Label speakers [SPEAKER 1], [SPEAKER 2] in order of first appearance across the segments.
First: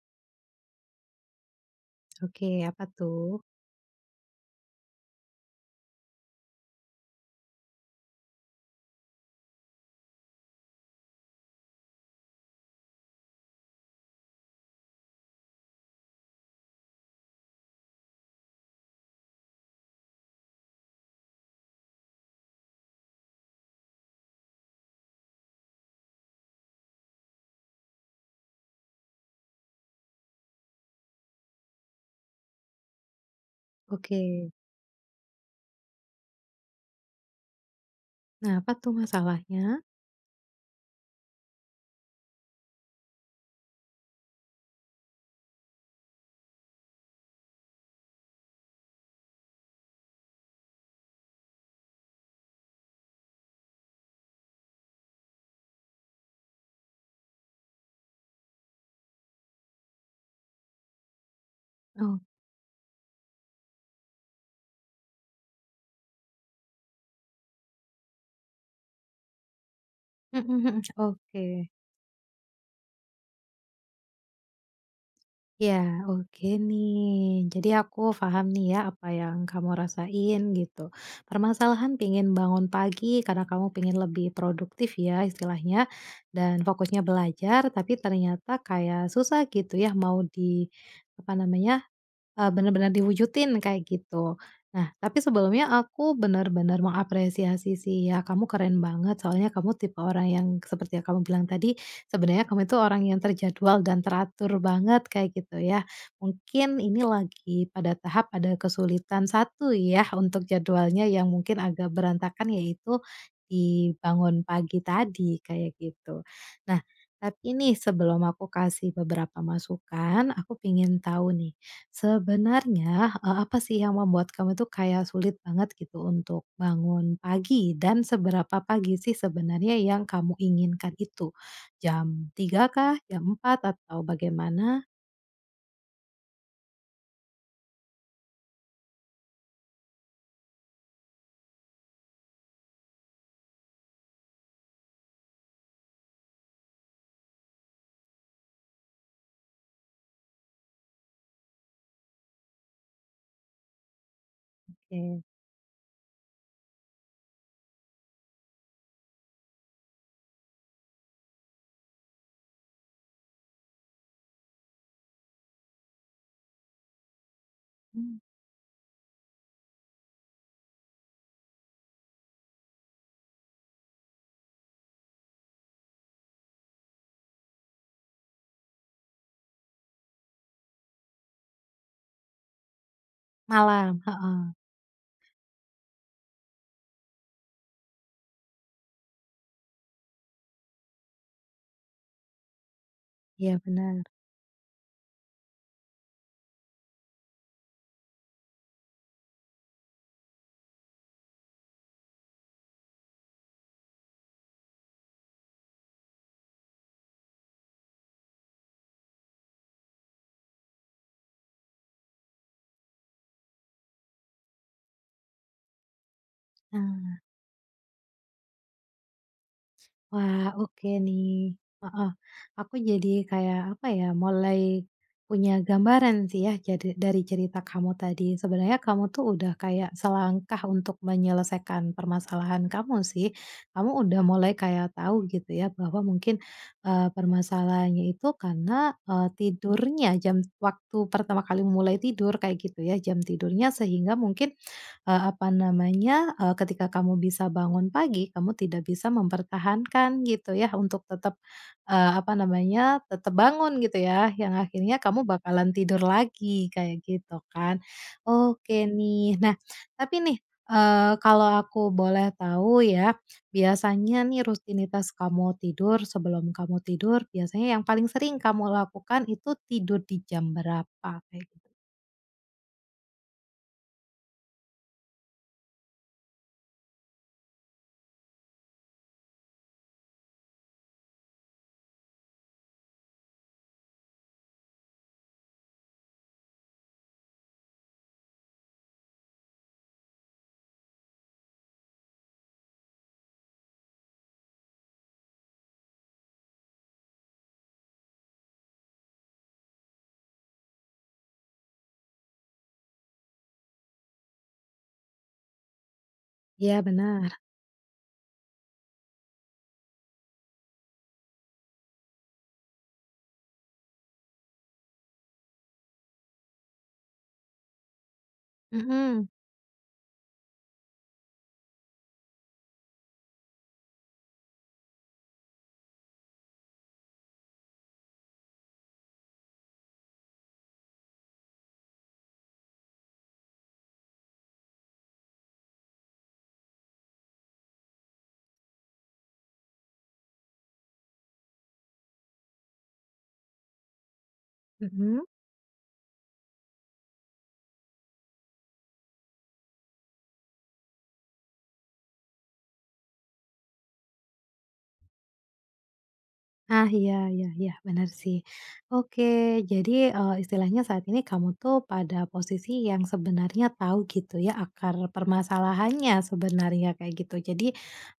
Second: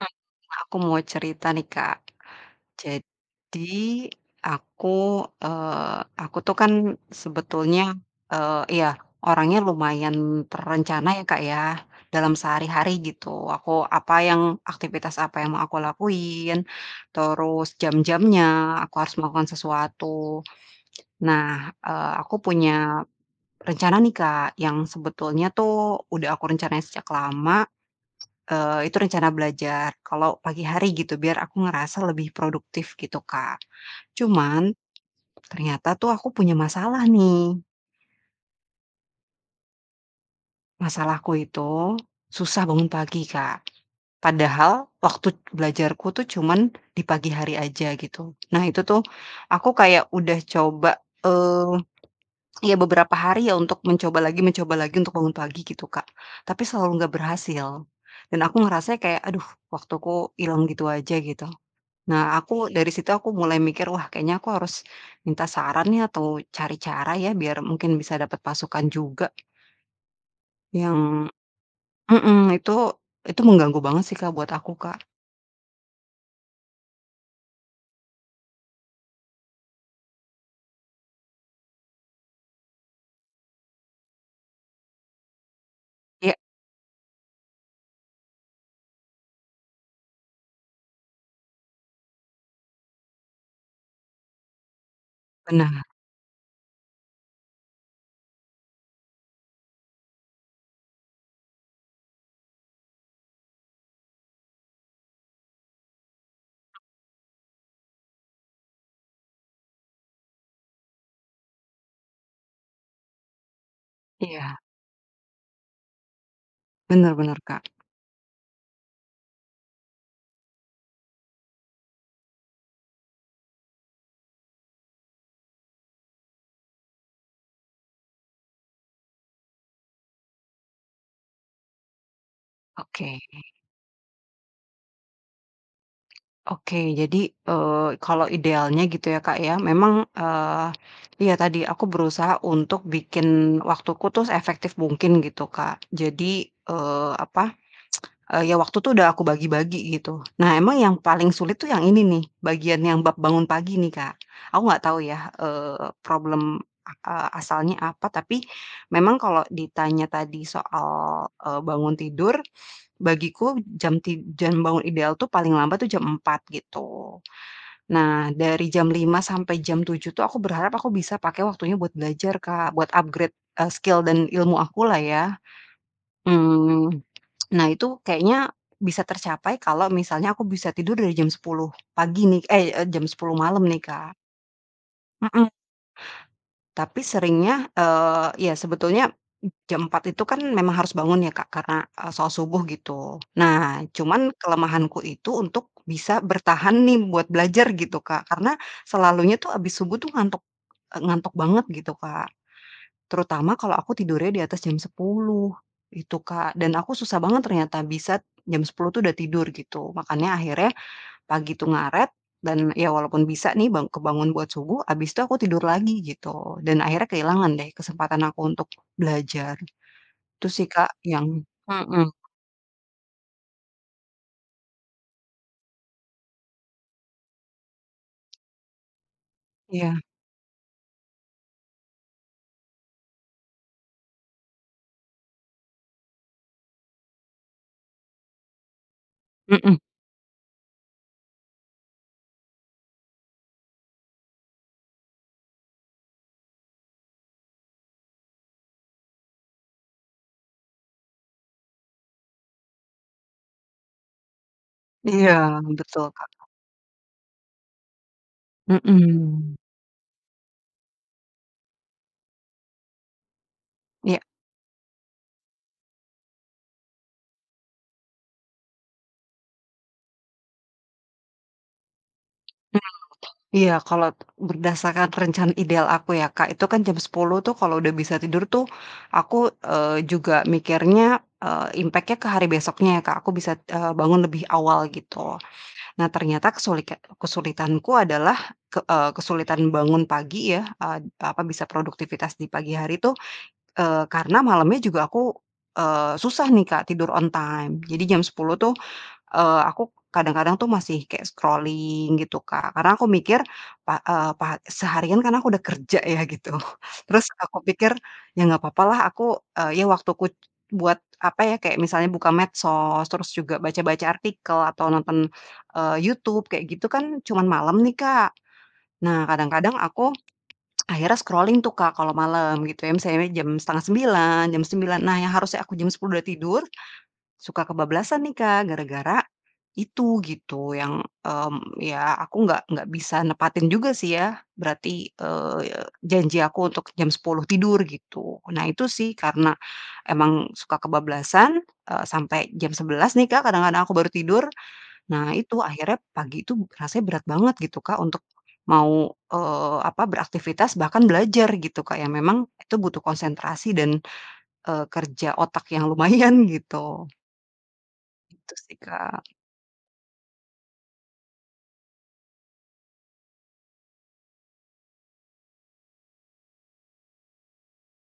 [SPEAKER 1] [unintelligible] Kak, aku mau cerita nih, Kak.
[SPEAKER 2] Oke, apa tuh?
[SPEAKER 1] Jadi, aku, eee, aku tuh kan sebetulnya, eee, iya, orangnya lumayan terencana ya, Kak ya, dalam sehari-hari gitu, aku apa yang aktivitas apa yang mau aku lakuin, terus jam-jamnya, aku harus melakukan sesuatu, nah, eee, aku punya rencana nih Kak yang sebetulnya tuh udah aku rencanain sejak lama, eee, itu rencana belajar kalau pagi hari gitu, biar aku ngerasa lebih produktif gitu, Kak.
[SPEAKER 2] Oke.
[SPEAKER 1] Cuman ternyata tuh aku punya masalah nih.
[SPEAKER 2] Nah apa tuh masalahnya?
[SPEAKER 1] Masalahku itu susah bangun pagi Kak, padahal waktu belajarku tuh cuman di pagi hari aja gitu, nah itu tuh aku kayak udah coba, eee, ya beberapa hari ya untuk mencoba lagi mencoba lagi, untuk bangun pagi gitu Kak, tapi selalu gak berhasil dan aku ngerasanya kayak, aduh, waktuku ilang gitu aja, gitu.
[SPEAKER 2] Oh.
[SPEAKER 1] Nah, aku dari situ, aku mulai mikir wah kayaknya aku harus minta saran nih atau cari cara ya biar mungkin bisa dapat pasukan juga.
[SPEAKER 2] Mhm mhm.
[SPEAKER 1] Yang
[SPEAKER 2] Oke.
[SPEAKER 1] mhm, itu, itu mengganggu banget sih Kak, buat aku, Kak.
[SPEAKER 2] Iya, oke nih. Jadi aku paham nih ya apa yang kamu rasain gitu, permasalahan pingin bangun pagi karena kamu pingin lebih produktif ya istilahnya
[SPEAKER 1] Iya.
[SPEAKER 2] dan fokusnya belajar, tapi ternyata kayak susah gitu ya, mau di apa namanya, eee, bener-bener diwujudin, kayak gitu. Nah, tapi sebelumnya
[SPEAKER 1] Benar.
[SPEAKER 2] aku bener-bener mengapresiasi sih ya, kamu keren banget, soalnya kamu tipe orang yang seperti yang kamu bilang tadi, sebenarnya kamu itu orang yang terjadwal dan teratur banget kayak gitu ya, mungkin ini lagi pada tahap ada kesulitan satu ya, untuk jadwalnya yang mungkin agak berantakan yaitu di bangun
[SPEAKER 1] Iya.
[SPEAKER 2] pagi tadi, kayak gitu. Nah
[SPEAKER 1] Benar benar,
[SPEAKER 2] tapi
[SPEAKER 1] Kak.
[SPEAKER 2] nih sebelum aku kasih beberapa masukan, aku pingin tahu nih, sebenarnya, eee, apa sih yang membuat kamu tuh kayak sulit banget gitu untuk bangun pagi, dan seberapa pagi sih sebenarnya yang kamu inginkan itu? Jam 3.00 kah,
[SPEAKER 1] Oke.
[SPEAKER 2] jam 4.00 atau bagaimana?
[SPEAKER 1] Oke, jadi, eee, kalo idealnya gitu ya Kak ya, memang, eee, iya tadi, aku berusaha untuk bikin waktuku tuh seefektif mungkin gitu Kak, jadi, eee, apa, eee, ya waktu tuh udah aku bagi-bagi gitu. Nah emang yang paling sulit tuh yang ini nih, bagian yang bab bangun pagi nih, Kak. Aku gak tau
[SPEAKER 2] Oke.
[SPEAKER 1] ya, eee, problem, eee, asalnya apa tapi memang kalau ditanya tadi soal, eee, bangun tidur, bagiku jam tid jam bangun ideal tuh paling lambat tuh jam 4.00 gitu,
[SPEAKER 2] Hmm.
[SPEAKER 1] nah, dari jam 5.00 sampai jam 7.00 tuh aku berharap aku bisa pakai waktunya buat belajar Kak, buat upgrade, eee, skill dan ilmu aku lah ya. Mmm, nah itu kayaknya bisa tercapai kalau misalnya aku bisa tidur dari jam 10.00 pagi nih ey, eee, jam 10 malam nih,
[SPEAKER 2] Malam.
[SPEAKER 1] Kak.
[SPEAKER 2] Heeh.
[SPEAKER 1] Mhm. Tapi seringnya, eee, ya sebetulnya jam 4.00 itu kan memang harus bangun ya Kak, karena, eee, sholat subuh, gitu.
[SPEAKER 2] Iya,
[SPEAKER 1] Nah,
[SPEAKER 2] bener.
[SPEAKER 1] cuman kelemahanku itu untuk bisa bertahan nih buat belajar gitu Kak, karena selalunya tuh habis subuh tuh ngantuk, eee, ngantuk banget gitu Kak, terutama kalau aku tidurnya di atas jam 10.00, gitu Kak, dan aku susah banget ternyata bisa jam 10.00 tuh udah tidur gitu, makanya akhirnya pagi itu ngaret dan ya walaupun bisa nih bang kebangun buat subuh, abis itu aku tidur lagi, gitu. Dan akhirnya
[SPEAKER 2] Nah.
[SPEAKER 1] kehilangan deh kesempatan aku untuk belajar. Itu
[SPEAKER 2] Wah,
[SPEAKER 1] sih
[SPEAKER 2] oke
[SPEAKER 1] Kak, yang
[SPEAKER 2] nih, heeh,
[SPEAKER 1] mhm.
[SPEAKER 2] aku jadi kayak apa ya, mulai punya gambaran sih ya, jadi dari cerita kamu tadi, sebenarnya kamu tuh udah kayak
[SPEAKER 1] Iya.
[SPEAKER 2] selangkah untuk menyelesaikan permasalahan kamu sih, kamu udah mulai kayak tahu gitu ya bahwa mungkin, eee, permasalahannya itu karena, eee,
[SPEAKER 1] Mhm.
[SPEAKER 2] tidurnya, jam waktu pertama kali mulai tidur kayak gitu ya, jam tidurnya, sehingga mungkin, eee, apa namanya, eee, ketika kamu bisa bangun pagi, kamu tidak bisa mempertahankan gitu ya untuk tetap, eee, apa namanya tetap bangun gitu ya, yang akhirnya kamu
[SPEAKER 1] Iya,
[SPEAKER 2] bakalan tidur
[SPEAKER 1] betul Kak.
[SPEAKER 2] lagi, kayak gitu kan. Oke nih,
[SPEAKER 1] Mhm.
[SPEAKER 2] nah tapi nih, eee, kalau aku boleh tahu ya,
[SPEAKER 1] Iya.
[SPEAKER 2] biasanya nih rutinitas kamu tidur sebelum kamu tidur biasanya yang paling sering kamu lakukan itu, tidur di jam berapa? Eh
[SPEAKER 1] [unintelligible] Iya, kalo berdasarkan rencana ideal aku ya Kak, itu kan jam 10.00 tuh kalau udah bisa tidur tuh aku, eee, juga mikirnya, eee, impact-nya ke hari besoknya ya Kak, aku bisa, eee, bangun lebih awal gitu. Nah ternyata kesulika kesulitanku adalah, k eee, kesulitan bangun pagi ya, eee, apa, bisa produktivitas di pagi hari tuh, eee, karena malamnya juga aku, eee, susah nih Kak, tidur on time. Jadi jam 10.00 tuh, eee, aku kadang-kadang tuh masih kaya scrolling, gitu Kak, karena aku mikir, pak eee, pak seharian kan aku udah kerja ya gitu,
[SPEAKER 2] Iya,
[SPEAKER 1] terus
[SPEAKER 2] bener.
[SPEAKER 1] aku pikir, ya gak papa lah aku, eee, ya waktuku buat apa ya, kayak misalnya buka medsos, terus juga baca-baca artikel, atau nonton, eee, YouTube, kayak gitu kan, cuman malam nih, Kak. Nah
[SPEAKER 2] Mhm.
[SPEAKER 1] kadang-kadang aku akhirnya scrolling tuh Kak kalau malam, gitu ya, misalnya jam 8.30, jam 9.00, nah yang harusnya aku jam 10.00 sudah tidur, suka kebablasan nih Kak, gara-gara itu, gitu, yang, mmm, ya aku nggak nggak bisa nepatin juga sih ya berarti, eee, janji aku untuk jam 10.00 tidur, gitu, nah itu sih karena emang suka kebablasan, eee, sampe jam 11.00 nih Kak kadang-kadang aku baru tidur,
[SPEAKER 2] Mhm.
[SPEAKER 1] nah itu, akhirnya pagi itu rasanya berat banget gitu Kak untuk mau, eee, apa, beraktivitas, bahkan belajar gitu Kak, yang memang itu butuh konsentrasi dan, eee, kerja otak yang lumayan,
[SPEAKER 2] Nah,
[SPEAKER 1] gitu.
[SPEAKER 2] iya iya iya, bener sih.
[SPEAKER 1] Gitu sih,
[SPEAKER 2] Oke,
[SPEAKER 1] Kak.
[SPEAKER 2] jadi, eee, istilahnya saat ini kamu tuh pada posisi yang sebenarnya tahu gitu ya akar permasalahannya sebenarnya kayak gitu, jadi,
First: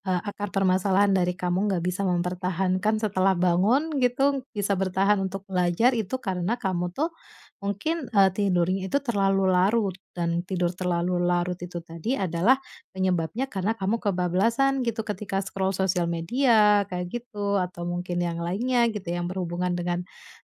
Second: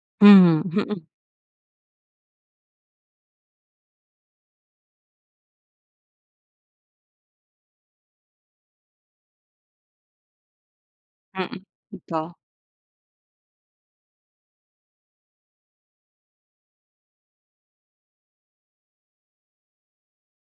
[SPEAKER 2] eee, akar
[SPEAKER 1] Mmm, mhm.
[SPEAKER 2] permasalahan dari kamu nggak bisa mempertahankan setelah bangun gitu, bisa bertahan untuk belajar itu karena kamu tuh mungkin, eee, tidurnya itu terlalu larut dan tidur terlalu larut
[SPEAKER 1] Mhm,
[SPEAKER 2] itu tadi
[SPEAKER 1] betul.
[SPEAKER 2] adalah penyebabnya karena kamu kebablasan gitu ketika scroll sosial media kayak gitu atau mungkin yang lainnya gitu yang berhubungan dengan,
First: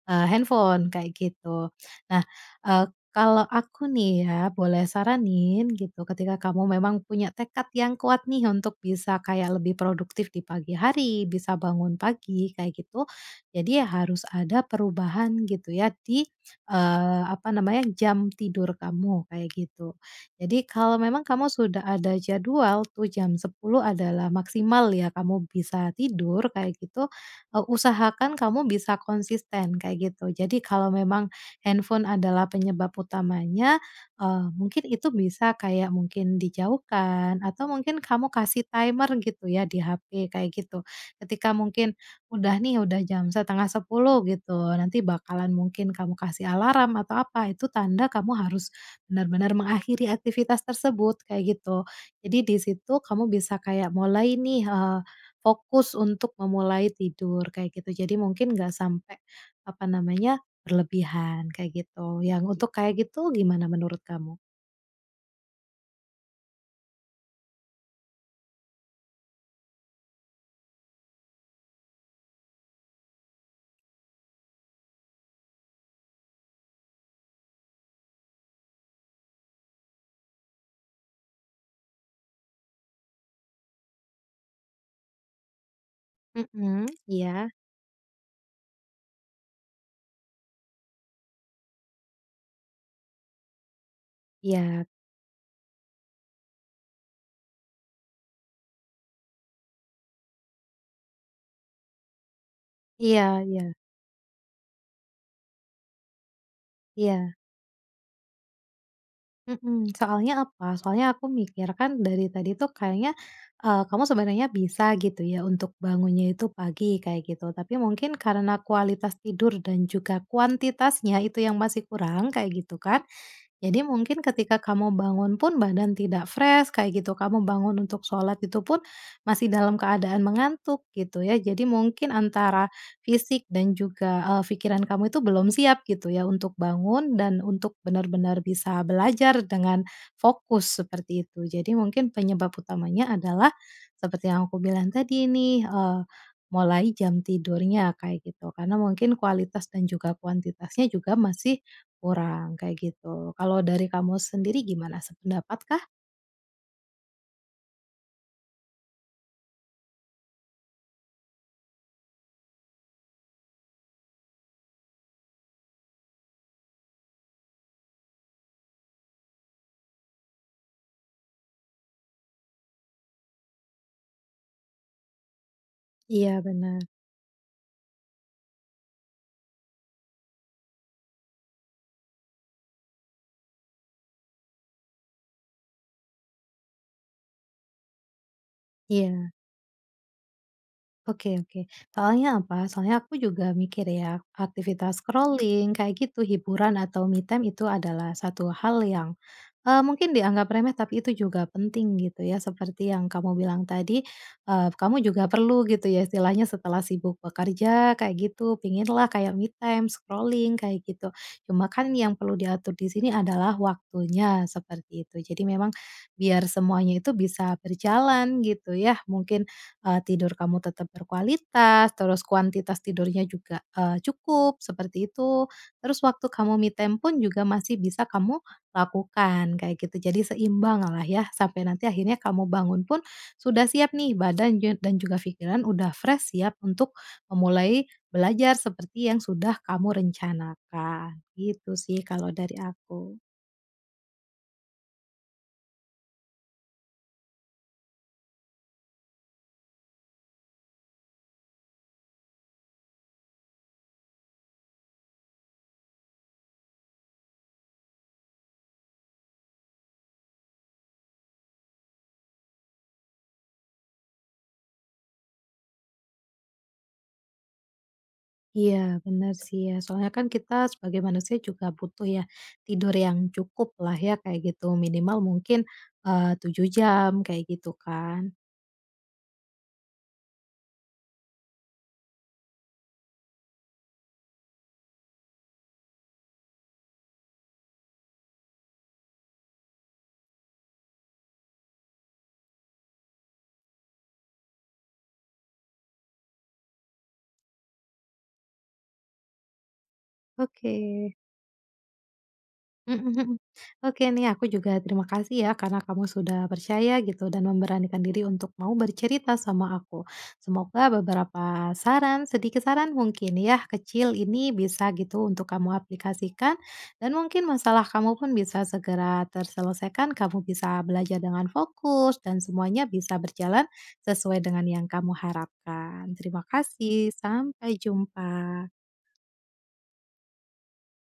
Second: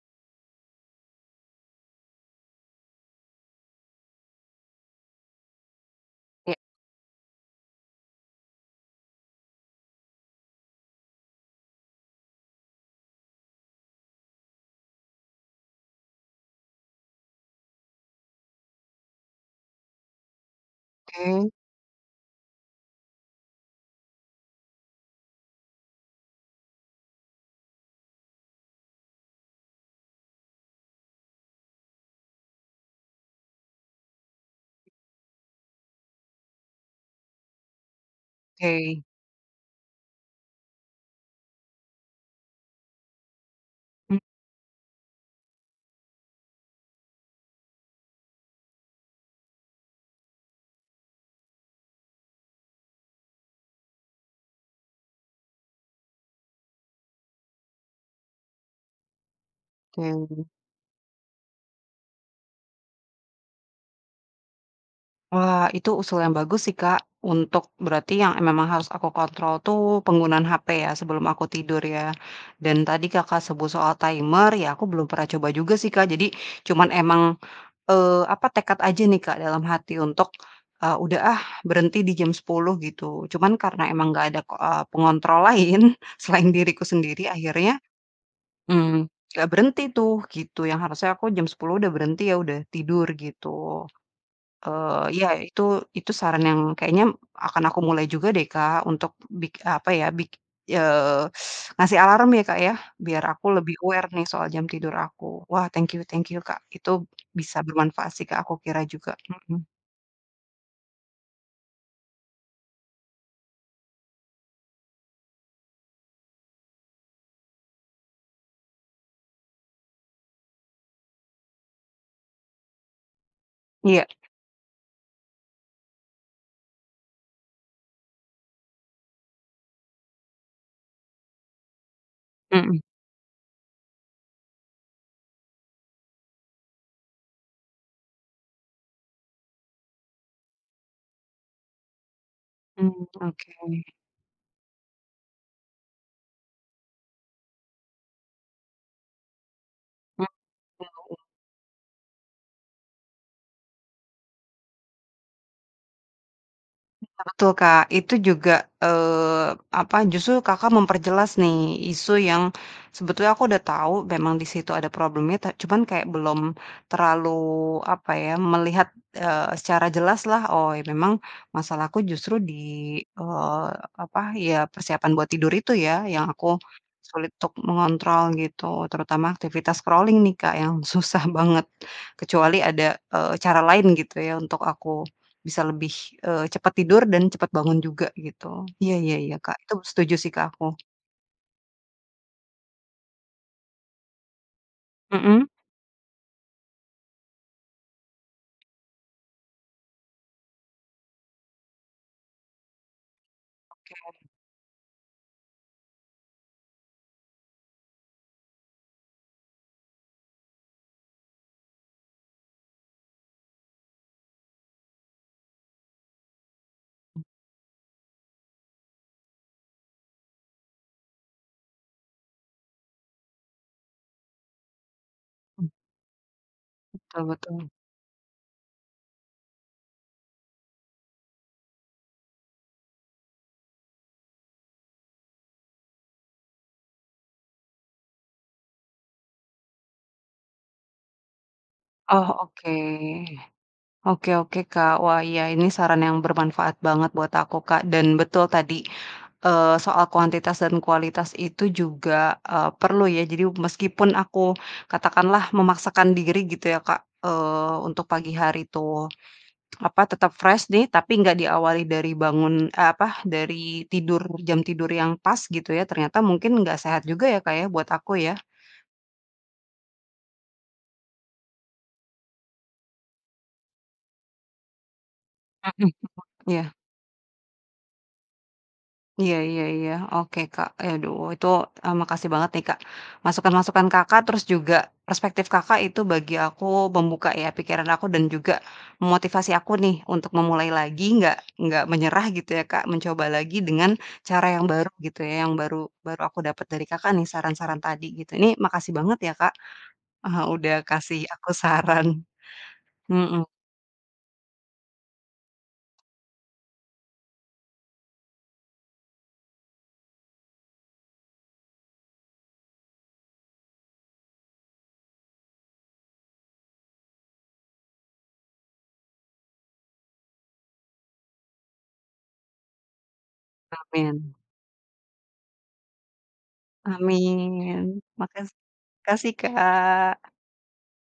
[SPEAKER 2] eee, handphone, kayak gitu. Nah, eee, kalo aku nih ya boleh saranin gitu, ketika
[SPEAKER 1] Iya.
[SPEAKER 2] kamu memang punya tekad yang kuat nih untuk bisa kayak lebih produktif di pagi hari, bisa bangun pagi kayak gitu, jadi harus ada perubahan gitu ya di, eee, apa namanya, jam tidur kamu, kayak gitu. Jadi kalo memang kamu
[SPEAKER 1] Oke.
[SPEAKER 2] sudah ada jadwal tuh, jam 10.00 adalah maksimal ya kamu bisa tidur, kayak gitu, eee, usahakan kamu bisa konsisten, kayak gitu, jadi kalo memang handphone adalah penyebab utamanya, eee, mungkin itu bisa kayak mungkin dijauhkan atau mungkin kamu kasih
[SPEAKER 1] Oke.
[SPEAKER 2] timer gitu ya di HP, kayak gitu, ketika mungkin udah nih udah jam 9.30
[SPEAKER 1] M
[SPEAKER 2] gitu, nanti bakalan mungkin kamu kasih alarm atau apa, itu tanda kamu harus bener-bener mengakhiri aktivitas tersebut, kayak gitu, jadi di situ kamu bisa kayak mulai nih, eee, fokus untuk memulai tidur, kayak gitu, jadi mungkin nggak sampe, apa namanya,
[SPEAKER 1] [unintelligible]
[SPEAKER 2] berlebihan, kayak gitu, yang untuk kayak gitu, gimana menurut kamu?
[SPEAKER 1] Wah, itu usul yang bagus sih Kak, untuk, berarti yang, eee, memang harus aku kontrol tuh penggunaan HP ya sebelum aku tidur ya? Dan tadi Kakak sebut soal timer, ya aku belum pernah coba juga sih Kak, jadi cuman emang, eee, apa, tekad aja nih Kak dalam hati untuk, eee, "Udah ah berhenti di jam 10.00," gitu. Cuman karena emang gak ada, eee, pengontrol lain selain diriku
[SPEAKER 2] Mhm,
[SPEAKER 1] sendiri,
[SPEAKER 2] iya?
[SPEAKER 1] akhirnya, mmm, gak berhenti tuh, gitu, yang harusnya aku jam 10.00 udah berhenti ya, udah tidur, gitu.
[SPEAKER 2] Iya.
[SPEAKER 1] Eee, ya, itu itu saran yang kayaknya akan aku mulai juga deh Kak untuk, bik apa ya, bik eee, ngasih alarm ya Kak ya? Biar
[SPEAKER 2] Iya
[SPEAKER 1] aku
[SPEAKER 2] iya.
[SPEAKER 1] lebih aware nih soal jam tidur aku. Wah thank you thank you Kak, itu
[SPEAKER 2] Iya.
[SPEAKER 1] bisa bermanfaat sih ke aku kira juga. Mhm.
[SPEAKER 2] Mhm. Soalnya apa? Soalnya aku mikir kan dari tadi tuh kayaknya, eee, kamu sebenarnya bisa gitu ya untuk bangunnya itu pagi, kayak gitu, tapi mungkin karena kualitas tidur dan juga kuantitasnya itu yang masih kurang, kayak gitu kan, jadi
[SPEAKER 1] Iya.
[SPEAKER 2] mungkin ketika kamu bangun pun badan tidak fresh kayak gitu, kamu bangun untuk sholat, itu pun masih dalam keadaan mengantuk, gitu ya. Jadi mungkin antara
[SPEAKER 1] Mhm.
[SPEAKER 2] fisik dan juga, eee, fikiran kamu itu belum siap, gitu ya, untuk bangun dan untuk bener-bener bisa belajar dengan fokus, seperti itu. Jadi mungkin penyebab
[SPEAKER 1] Mmm,
[SPEAKER 2] utamanya adalah
[SPEAKER 1] oke.
[SPEAKER 2] seperti yang aku bilang tadi nih, eee, mulai jam tidurnya kayak gitu, karena mungkin kualitas dan juga kuantitasnya juga
[SPEAKER 1] [unintelligible]
[SPEAKER 2] masih kurang, kayak gitu, kalau dari kamu sendiri gimana sependapat kah?
[SPEAKER 1] Betul Kak, itu juga, eee, apa, justru Kakak memperjelas nih, isu yang sebetulnya aku udah tau memang di situ ada problemnya, ta cuman kayak belum terlalu, apa ya, melihat, eee, secara jelas lah, oh, memang masalahku justru di, eee, apa, ya persiapan buat tidur itu ya, yang
[SPEAKER 2] Iya,
[SPEAKER 1] aku
[SPEAKER 2] bener.
[SPEAKER 1] sulit untuk mengontrol, gitu. Terutama aktivitas scrolling nih Kak yang susah banget, kecuali ada, eee, cara lain gitu ya untuk aku bisa lebih, eee, cepat tidur dan cepat bangun juga gitu. Iya iya
[SPEAKER 2] Iya.
[SPEAKER 1] iya Kak, itu setuju sih Kak, aku.
[SPEAKER 2] Oke oke, soalnya apa? Soalnya aku juga mikir ya aktivitas
[SPEAKER 1] Mhm.
[SPEAKER 2] scrolling, kayak gitu, hiburan atau me time itu adalah satu hal yang, eee, mungkin dianggap remeh, tapi itu juga penting, gitu ya, seperti yang kamu bilang
[SPEAKER 1] Oke.
[SPEAKER 2] tadi, eee, kamu juga perlu gitu ya istilahnya setelah sibuk bekerja, kayak gitu, pingin lah kayak me time, scrolling, kayak gitu, cuma kan yang perlu diatur di sini adalah waktunya, seperti itu. Jadi memang biar semuanya itu bisa berjalan gitu ya, mungkin, eee, tidur kamu tetap berkualitas, terus kuantitas tidurnya juga, eee, cukup, seperti itu,
[SPEAKER 1] Mmm.
[SPEAKER 2] terus waktu kamu me time pun
[SPEAKER 1] Betul
[SPEAKER 2] juga
[SPEAKER 1] betul.
[SPEAKER 2] masih bisa kamu lakukan, kayak gitu, jadi seimbang lah ya, sampai nanti akhirnya kamu bangun pun sudah siap nih badan jan dan juga pikiran udah fresh siap untuk memulai belajar seperti yang sudah kamu rencanakan, gitu sih
[SPEAKER 1] Oh,
[SPEAKER 2] kalau dari
[SPEAKER 1] oke.
[SPEAKER 2] aku.
[SPEAKER 1] Oke oke, Kak, wah iya ini saran yang bermanfaat banget buat aku Kak, dan betul tadi, eee, soal kuantitas dan kualitas itu juga, eee, perlu ya, jadi meskipun aku katakanlah memaksakan diri gitu ya Kak, eee, untuk pagi hari tuh, apa, tetap fresh nih, tapi enggak diawali dari bangun eh apa, dari tidur jam tidur yang pas gitu ya, ternyata mungkin ga sehat juga ya Kak ya, buat aku ya?
[SPEAKER 2] Iya, bener sih ya, soalnya kan kita sebagai manusia juga butuh ya tidur yang cukuplah ya, kayak gitu, minimal mungkin,
[SPEAKER 1] Mhm mhm,
[SPEAKER 2] eee, 7
[SPEAKER 1] iya.
[SPEAKER 2] jam, kayak gitu kan.
[SPEAKER 1] Iya iya iya. Oke Kak, aduh, itu, eee, makasih banget nih Kak masukan-masukan Kakak, terus juga perspektif Kakak, itu bagi aku membuka ya pikiran aku dan juga memotivasi aku nih untuk memulai lagi, gak gak menyerah gitu ya Kak, mencoba lagi dengan cara yang baru gitu ya, yang baru baru aku dapat dari Kakak nih saran-saran tadi, gitu. Ini makasih banget ya Kak, eee, udah
[SPEAKER 2] Oke.
[SPEAKER 1] kasih aku saran.
[SPEAKER 2] Mhm mhm.
[SPEAKER 1] Mhm.
[SPEAKER 2] Oke nih, aku juga terima kasih ya karena kamu sudah percaya gitu dan memberanikan diri untuk mau bercerita sama aku. Semoga beberapa saran, sedikit saran mungkin ya, kecil, ini bisa gitu untuk kamu aplikasikan dan mungkin masalah kamu pun bisa segera terselesaikan, kamu bisa belajar dengan fokus dan semuanya bisa berjalan
[SPEAKER 1] Amin.
[SPEAKER 2] sesuai dengan yang kamu harapkan. Terima kasih, sampai
[SPEAKER 1] Amin, makas
[SPEAKER 2] jumpa.
[SPEAKER 1] makasih Kak.